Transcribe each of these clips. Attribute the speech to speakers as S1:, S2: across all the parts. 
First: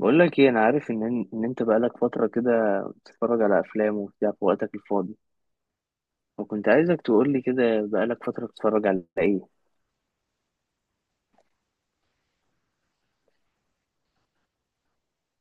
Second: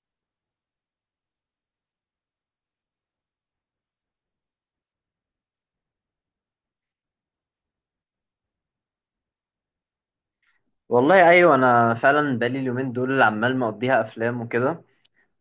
S1: بقول لك ايه، انا عارف ان انت بقالك فتره كده بتتفرج على افلام وبتاع في وقتك الفاضي، وكنت عايزك تقول لي كده بقالك فتره بتتفرج على ايه.
S2: والله ايوه، انا فعلا بقالي اليومين دول عمال مقضيها افلام وكده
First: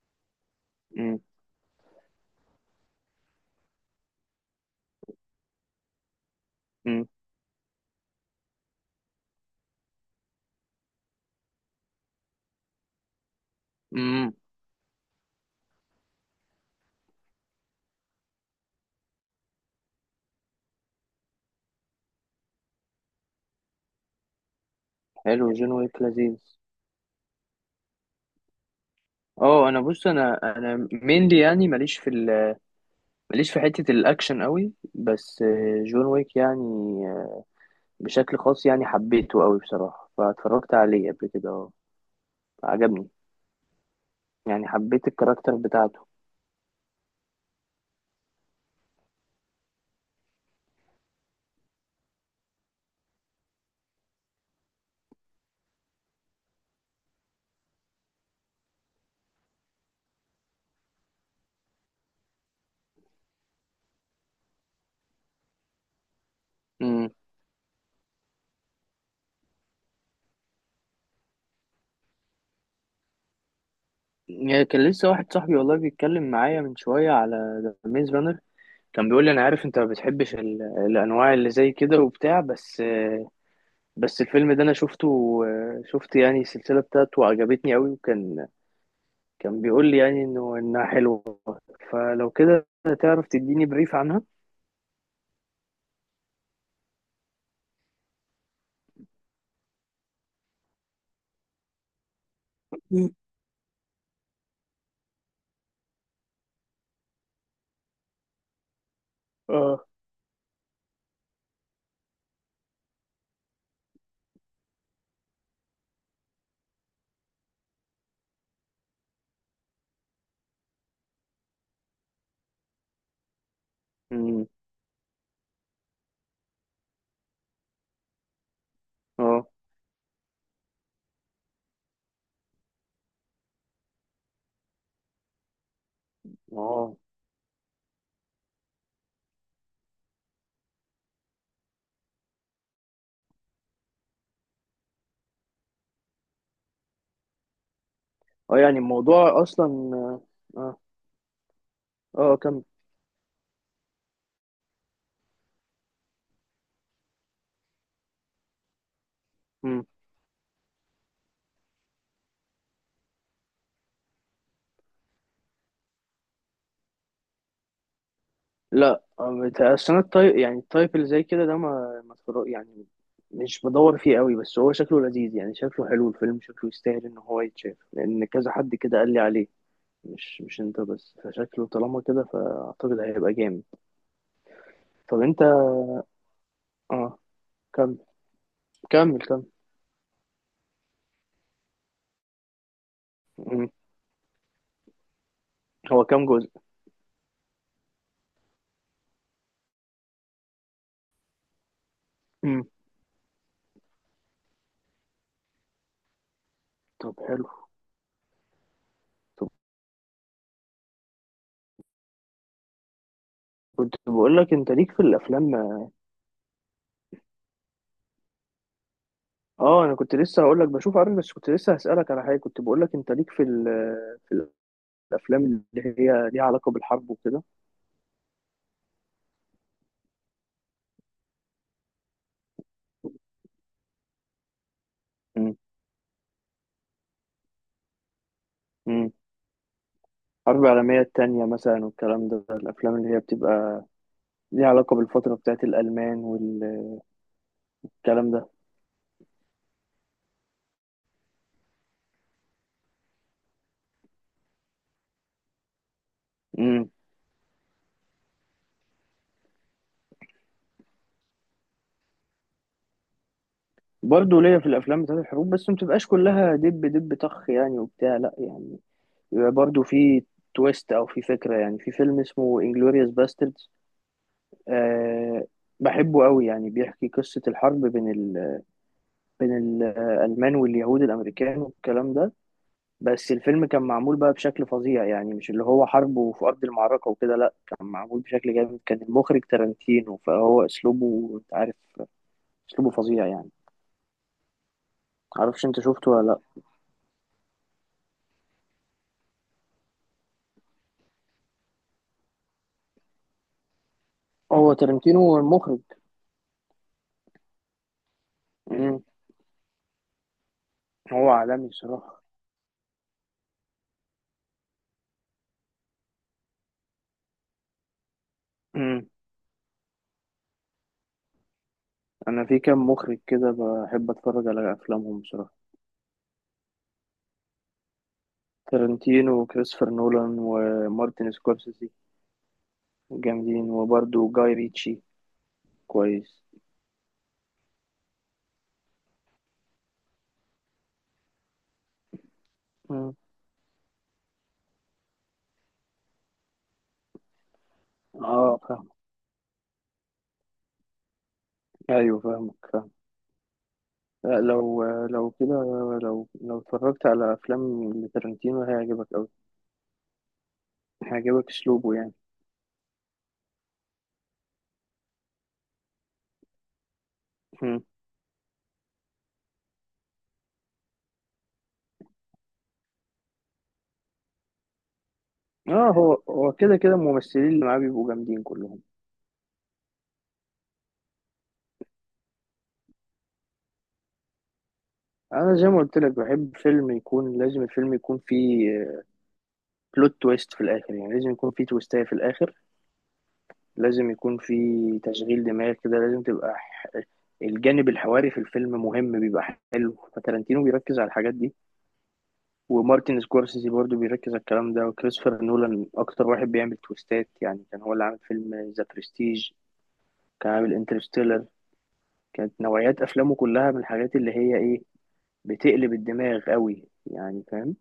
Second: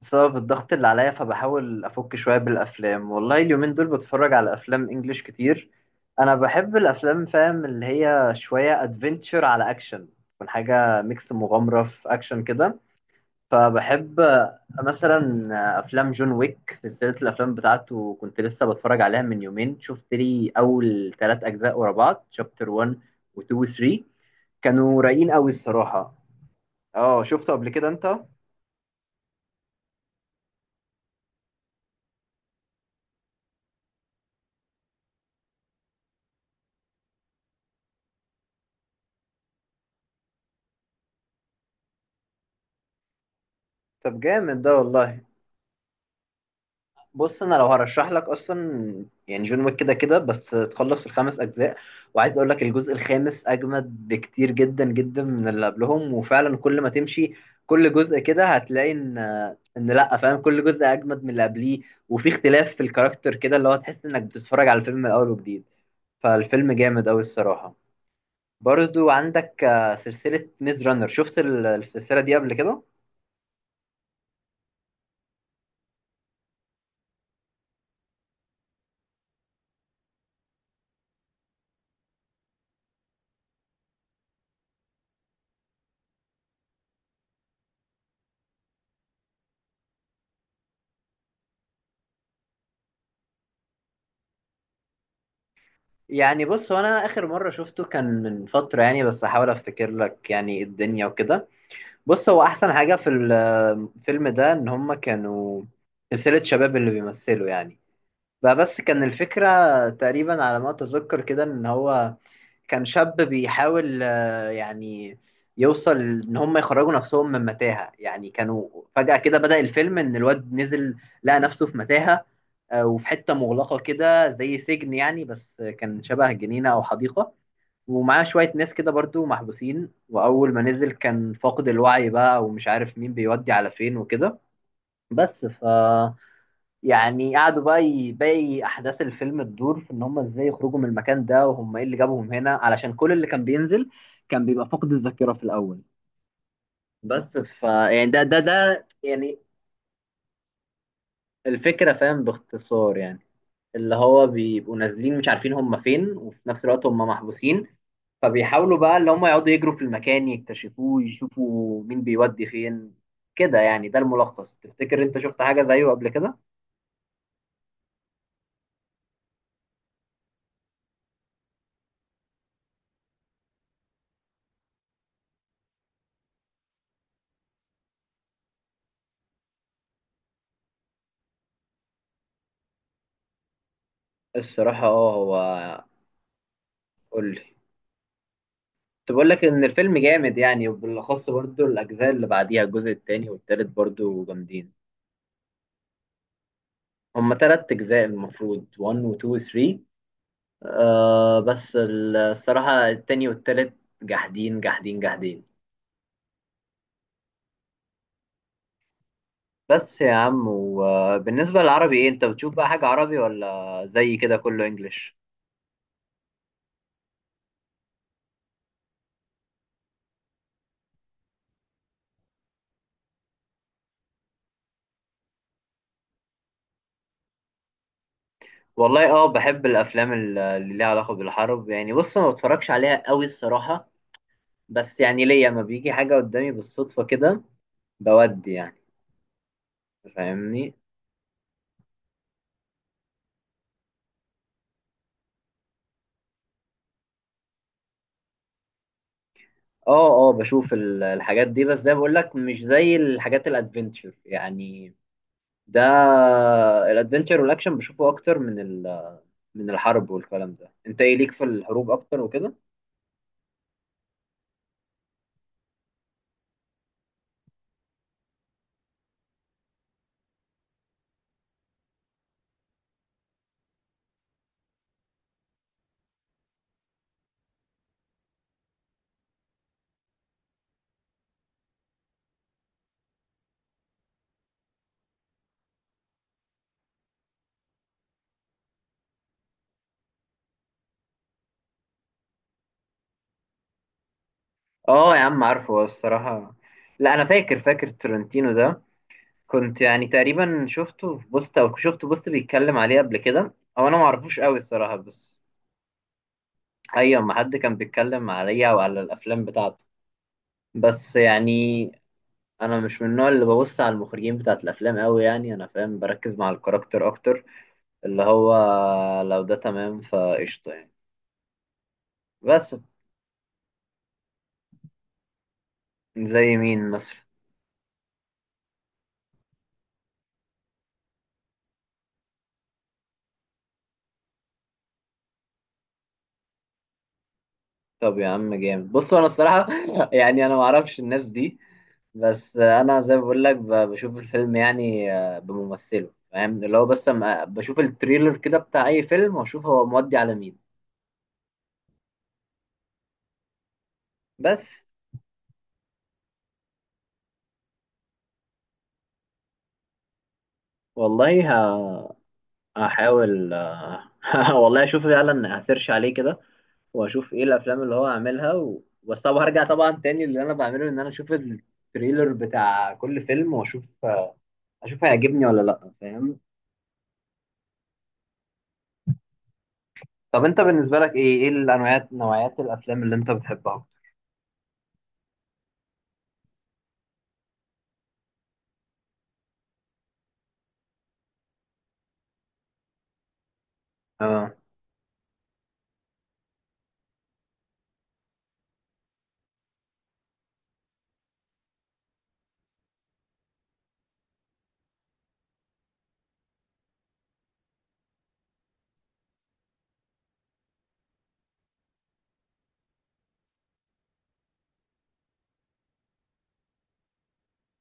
S2: بسبب الضغط اللي عليا،
S1: امم.
S2: فبحاول افك شويه بالافلام. والله اليومين دول بتفرج على افلام انجليش كتير. انا بحب
S1: امم.
S2: الافلام، فاهم اللي هي شويه ادفنتشر على اكشن. تكون حاجه ميكس مغامره في اكشن كده، فبحب
S1: امم.
S2: مثلا افلام جون ويك. سلسله الافلام بتاعته كنت لسه بتفرج عليها من يومين، شفت لي اول ثلاث اجزاء ورا بعض، شابتر 1 و2 و3. كانوا رايقين
S1: حلو،
S2: قوي
S1: جون ويك
S2: الصراحه.
S1: لذيذ.
S2: اه، شفته قبل كده انت؟
S1: اه، انا بص، انا مينلي، يعني ماليش في ماليش في حته الاكشن قوي، بس جون ويك يعني، آه، بشكل خاص يعني حبيته قوي بصراحه، فاتفرجت عليه قبل كده. اه، عجبني،
S2: طب جامد
S1: يعني
S2: ده
S1: حبيت
S2: والله.
S1: الكاركتر بتاعته.
S2: بص، انا لو هرشح لك اصلا يعني جون ويك كده كده، بس تخلص الخمس اجزاء. وعايز اقول لك الجزء الخامس اجمد بكتير جدا جدا من اللي قبلهم. وفعلا كل ما تمشي كل جزء كده هتلاقي ان لا، فاهم، كل جزء اجمد من اللي قبليه. وفي اختلاف في الكاركتر كده، اللي هو تحس انك بتتفرج على الفيلم من الاول وجديد. فالفيلم جامد اوي الصراحة. برضو عندك سلسلة ميز رانر. شفت السلسلة دي قبل كده؟
S1: يعني كان لسه واحد صاحبي والله بيتكلم معايا من شوية على ذا ميز رانر، كان بيقول لي أنا عارف أنت ما بتحبش الأنواع اللي زي كده وبتاع، بس الفيلم ده أنا شفته، شفت يعني السلسلة بتاعته وعجبتني أوي. وكان بيقول لي يعني إنها حلوة. فلو كده، تعرف تديني بريف عنها؟
S2: يعني بص، هو انا اخر مره شفته كان من فتره يعني، بس احاول افتكر لك يعني الدنيا وكده. بص، هو احسن حاجه في
S1: مم.
S2: الفيلم ده ان هم كانوا سلسله شباب اللي بيمثلوا يعني. بقى بس كان الفكره
S1: اه.
S2: تقريبا على ما اتذكر كده ان هو كان شاب بيحاول يعني يوصل ان هم يخرجوا نفسهم من متاهة. يعني كانوا فجأة كده بدأ الفيلم ان الواد نزل، لقى نفسه في متاهة. وفي حتة مغلقة كده
S1: امم.
S2: زي سجن يعني، بس كان شبه جنينة او حديقة. ومعاه شوية ناس كده برضو
S1: اه،
S2: محبوسين، وأول ما نزل كان فاقد الوعي بقى ومش عارف مين بيودي على فين وكده. بس
S1: اه،
S2: يعني قعدوا بقى، باقي احداث الفيلم تدور في ان هم ازاي يخرجوا من المكان ده، وهم ايه اللي جابهم هنا، علشان كل اللي كان بينزل كان بيبقى فقد الذاكره في الاول. بس يعني ده ده
S1: اه، يعني
S2: ده يعني
S1: الموضوع أصلا. اه.
S2: الفكره، فاهم،
S1: اه، كمل.
S2: باختصار يعني. اللي هو بيبقوا نازلين مش عارفين هم فين، وفي نفس الوقت هم محبوسين. فبيحاولوا بقى اللي هم يقعدوا يجروا في المكان، يكتشفوه، يشوفوا مين بيودي فين كده يعني. ده الملخص. تفتكر انت شفت حاجه زيه قبل كده؟
S1: لا، اصل انا التايب، يعني التايب اللي زي كده ده ما يعني مش بدور فيه قوي، بس هو شكله لذيذ، يعني شكله حلو، الفيلم شكله يستاهل ان هو يتشاف، لان كذا حد كده قال لي عليه، مش انت بس، فشكله طالما كده فاعتقد هيبقى جامد.
S2: الصراحه اه،
S1: طب
S2: هو
S1: انت، اه،
S2: قول لي.
S1: كمل
S2: كنت
S1: كمل
S2: بقول
S1: كمل.
S2: لك ان الفيلم جامد يعني، وبالاخص برضو الاجزاء اللي بعديها، الجزء التاني والتالت
S1: مم.
S2: برضو جامدين.
S1: هو كام جزء؟
S2: هما تلات اجزاء المفروض، 1 و 2 و 3. آه، بس
S1: مم.
S2: الصراحة التاني والتالت جاحدين، جاحدين، جاحدين.
S1: طب حلو. طب،
S2: بس يا عم، وبالنسبة للعربي ايه؟ انت بتشوف بقى حاجة عربي ولا
S1: كنت
S2: زي
S1: بقول
S2: كده
S1: لك
S2: كله
S1: انت ليك في
S2: انجليش؟
S1: الافلام. اه، انا كنت لسه هقول لك بشوف، عارف، بس كنت لسه هسألك على حاجه، كنت بقول لك انت ليك في في الافلام اللي هي ليها علاقه بالحرب وكده.
S2: والله اه، بحب الافلام اللي ليها علاقة بالحرب يعني. بص، ما بتفرجش عليها قوي الصراحة، بس يعني ليا،
S1: مم.
S2: ما بيجي حاجة قدامي بالصدفة كده بودي يعني،
S1: مم. حرب
S2: فاهمني.
S1: العالميه التانية مثلا والكلام ده، الافلام اللي هي بتبقى ليها علاقه بالفتره بتاعت الالمان والكلام ده.
S2: اه اه، بشوف الحاجات دي، بس زي ما بقول لك مش زي الحاجات الادفنتشر يعني. ده
S1: مم.
S2: الادفنتشر والاكشن بشوفه اكتر من من الحرب والكلام ده. انت ايه ليك في الحروب اكتر وكده؟
S1: برضه ليا في الافلام بتاعت الحروب، بس ما بتبقاش كلها دب دب طخ يعني وبتاع، لا، يعني بيبقى برضه في تويست او في فكره. يعني في فيلم اسمه انجلوريوس باستردز، أه، بحبه قوي، يعني بيحكي قصه الحرب بين بين الالمان واليهود الامريكان والكلام ده، بس الفيلم كان معمول بقى بشكل فظيع، يعني مش اللي هو حرب وفي أرض المعركة وكده، لأ، كان معمول بشكل جامد، كان المخرج تارانتينو، فهو أسلوبه أنت عارف، أسلوبه فظيع يعني.
S2: اه يا عم،
S1: معرفش أنت
S2: عارفه
S1: شفته ولا لأ.
S2: الصراحه. لا، انا فاكر ترنتينو ده، كنت يعني تقريبا شفته في بوست، او شفت بوست بيتكلم عليه قبل كده، او انا معرفوش قوي
S1: هو
S2: الصراحه،
S1: تارانتينو هو
S2: بس
S1: المخرج.
S2: ايوه، ما حد كان بيتكلم عليا
S1: مم.
S2: وعلى الافلام بتاعته. بس
S1: هو عالمي
S2: يعني
S1: بصراحة.
S2: انا مش من النوع اللي ببص على المخرجين بتاعت الافلام قوي يعني، انا فاهم بركز مع الكاركتر اكتر، اللي هو
S1: مم.
S2: لو ده تمام فقشطه يعني.
S1: أنا في
S2: بس
S1: كام مخرج كده بحب أتفرج على أفلامهم بصراحة.
S2: زي مين مثلا؟
S1: تارانتينو وكريستوفر نولان ومارتن سكورسيزي، جامدين، وبرده جاي ريتشي. كويس.
S2: طب يا عم جامد. بص انا الصراحه يعني انا ما اعرفش الناس دي، بس انا
S1: مم.
S2: زي ما بقول لك بشوف الفيلم يعني بممثله، فاهم اللي هو. بس أما بشوف التريلر
S1: اه،
S2: كده بتاع
S1: فاهم.
S2: اي فيلم، واشوف هو مودي على مين.
S1: ايوه، فاهمك. لا، لو
S2: بس
S1: لو كده، لو اتفرجت على افلام لتارنتينو هيعجبك قوي،
S2: والله،
S1: هيعجبك اسلوبه يعني.
S2: هحاول والله اشوف فعلا، هسيرش عليه كده واشوف ايه
S1: مم.
S2: الافلام اللي هو عاملها بس طبعا هرجع طبعا تاني. اللي انا بعمله ان انا اشوف التريلر بتاع كل فيلم، واشوف هيعجبني ولا
S1: اه،
S2: لا،
S1: هو
S2: فاهم.
S1: هو كده كده الممثلين اللي معاه بيبقوا جامدين كلهم.
S2: طب انت بالنسبه لك ايه الانواعات، نوعيات الافلام اللي انت بتحبها؟
S1: انا زي ما قلت لك بحب فيلم يكون، لازم الفيلم يكون فيه بلوت تويست في الاخر، يعني لازم يكون فيه تويستاية في الاخر، لازم يكون
S2: اه
S1: فيه تشغيل دماغ كده، لازم تبقى الجانب الحواري في الفيلم مهم، بيبقى حلو. فتارنتينو بيركز على الحاجات دي، ومارتن سكورسيزي برضو بيركز على الكلام ده، وكريستوفر نولان اكتر واحد بيعمل تويستات، يعني كان هو اللي عامل فيلم ذا برستيج، كان عامل انترستيلر، كانت نوعيات افلامه كلها من الحاجات اللي هي ايه، بتقلب الدماغ قوي يعني، فاهم؟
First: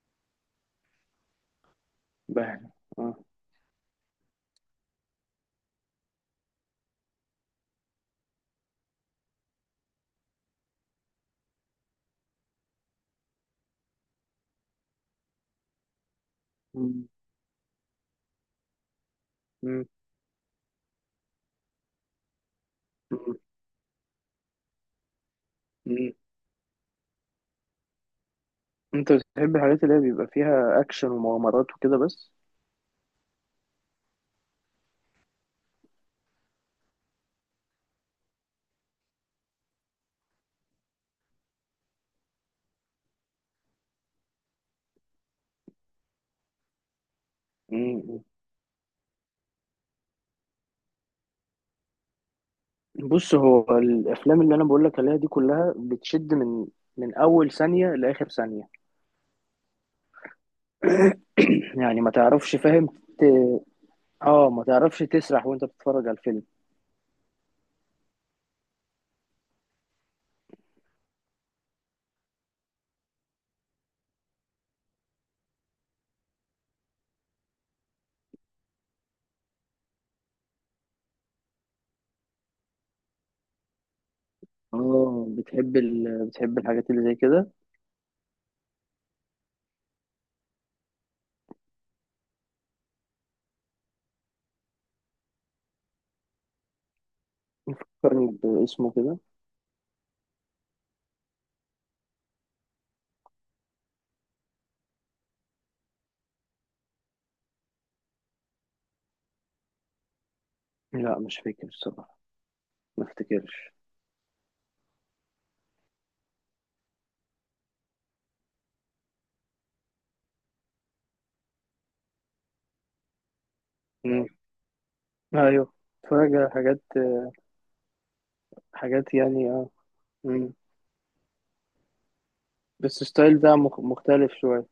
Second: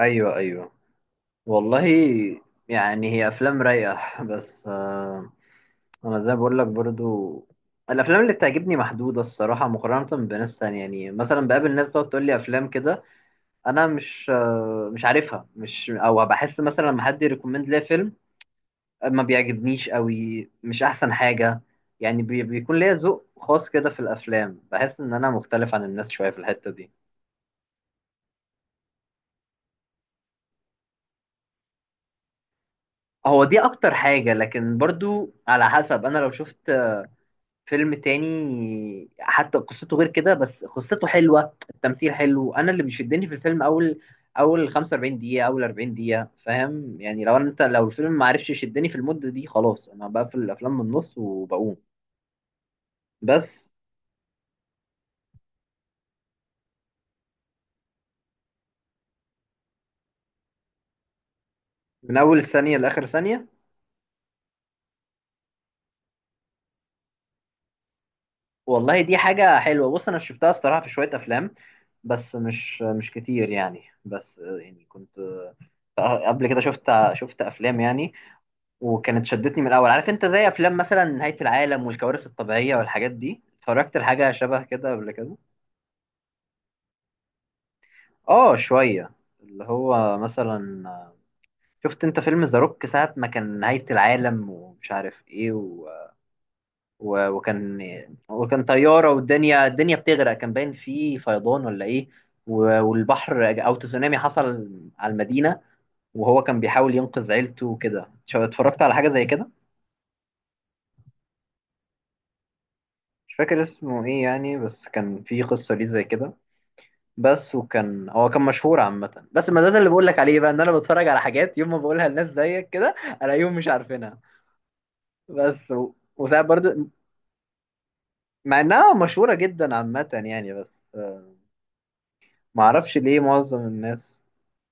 S2: ايوه ايوه. والله
S1: بهنا.
S2: يعني
S1: اه.
S2: هي افلام رايقه بس. انا زي ما بقول لك برضو، الافلام اللي بتعجبني محدوده الصراحه، مقارنه بناس تانية يعني. مثلا بقابل ناس بتقعد تقول لي افلام كده انا مش عارفها، مش، او بحس مثلا لما
S1: مم.
S2: حد يريكومند ليا فيلم، ما
S1: مم.
S2: بيعجبنيش قوي، مش احسن حاجه يعني. بيكون ليا ذوق
S1: مم.
S2: خاص كده في الافلام، بحس ان انا مختلف عن الناس
S1: مم.
S2: شويه في الحته دي.
S1: انت بتحب الحاجات اللي هي بيبقى فيها اكشن ومغامرات وكده بس.
S2: هو دي اكتر حاجه، لكن برضو على حسب. انا لو شفت فيلم تاني حتى قصته غير كده، بس قصته حلوة، التمثيل حلو، انا اللي بيشدني في الفيلم اول 45 دقيقة، اول 40 دقيقة، فاهم يعني. لو الفيلم
S1: مم.
S2: ما عرفش يشدني في المدة دي خلاص، انا بقفل الافلام من النص وبقوم.
S1: بص،
S2: بس
S1: هو الافلام اللي انا بقول لك عليها دي كلها بتشد من اول ثانية لاخر ثانية. يعني ما
S2: من اول
S1: تعرفش،
S2: ثانية
S1: فاهم،
S2: لاخر ثانية.
S1: اه، ما تعرفش تسرح وانت بتتفرج على الفيلم.
S2: والله دي حاجة حلوة، بص انا شفتها الصراحة في شوية افلام، بس مش كتير يعني. بس يعني كنت قبل كده شفت افلام يعني، وكانت شدتني من الاول، عارف انت، زي افلام مثلا نهاية العالم والكوارث الطبيعية والحاجات دي. اتفرجت لحاجة شبه كده قبل
S1: اه،
S2: كده.
S1: بتحب بتحب الحاجات اللي زي كده.
S2: اه شوية، اللي هو مثلا، شفت انت فيلم ذا روك ساعة ما كان نهاية العالم ومش عارف ايه و... و... وكان
S1: فكرني
S2: وكان
S1: باسمه
S2: طيارة،
S1: كده.
S2: والدنيا بتغرق، كان باين فيه فيضان ولا ايه، و... والبحر او تسونامي حصل على المدينة، وهو كان بيحاول ينقذ عيلته وكده. اتفرجت على حاجة زي كده.
S1: لا، مش فاكر الصراحة، ما
S2: مش فاكر
S1: افتكرش.
S2: اسمه ايه يعني، بس كان في قصة ليه زي كده، بس. وكان هو كان مشهور عامة، بس ما ده اللي بقول لك عليه بقى، ان انا بتفرج على حاجات يوم ما بقولها لناس زيك كده الاقيهم مش عارفينها.
S1: مم.
S2: بس
S1: ايوه،
S2: و...
S1: بتفرج
S2: وساعات
S1: على
S2: برضو
S1: حاجات،
S2: مع انها
S1: حاجات
S2: مشهورة
S1: يعني، اه.
S2: جدا عامة يعني،
S1: مم.
S2: بس آه، ما اعرفش
S1: بس
S2: ليه
S1: الستايل ده
S2: معظم الناس.
S1: مختلف شوية.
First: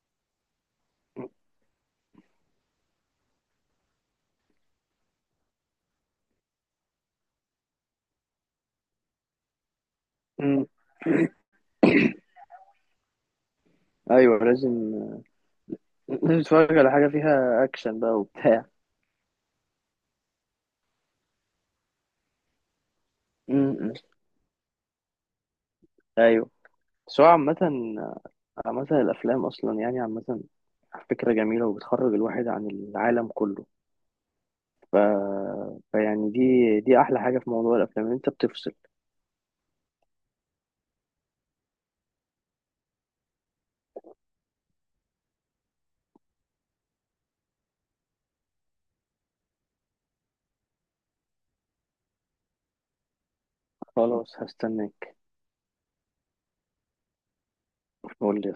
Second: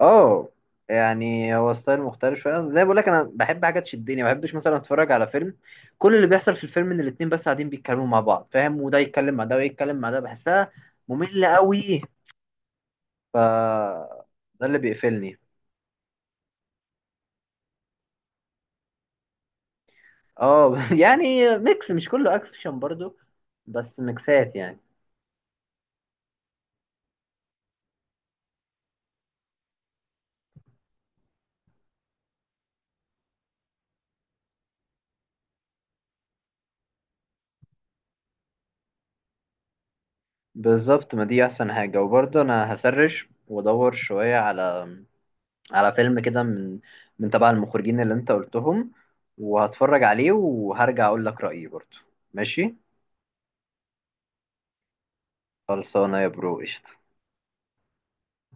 S2: اه، يعني هو ستايل مختلف شوية، زي بقول لك انا بحب حاجة تشدني. ما بحبش مثلا اتفرج على فيلم كل اللي بيحصل في الفيلم ان الاتنين بس قاعدين بيتكلموا مع بعض، فاهم، وده يتكلم مع ده ويتكلم مع ده،
S1: مم.
S2: بحسها مملة قوي. ف
S1: ايوه
S2: ده
S1: لازم.
S2: اللي بيقفلني.
S1: لازم تتفرج على حاجة فيها اكشن بقى وبتاع.
S2: اه يعني ميكس، مش كله اكشن برضو،
S1: مم.
S2: بس ميكسات يعني.
S1: ايوه، بس هو عامة، عامة الافلام اصلا يعني، عامة فكرة جميلة وبتخرج الواحد عن العالم كله. ف... فيعني، دي احلى حاجه في موضوع الافلام، إن انت بتفصل.
S2: بالظبط، ما دي احسن حاجة. وبرضه انا هسرش وادور شوية على فيلم كده من تبع المخرجين اللي انت قلتهم، وهتفرج عليه وهرجع اقول لك رأيي برضه. ماشي،
S1: خلاص، هستناك.
S2: خلصانة يا برو، قشطة.
S1: قول لي.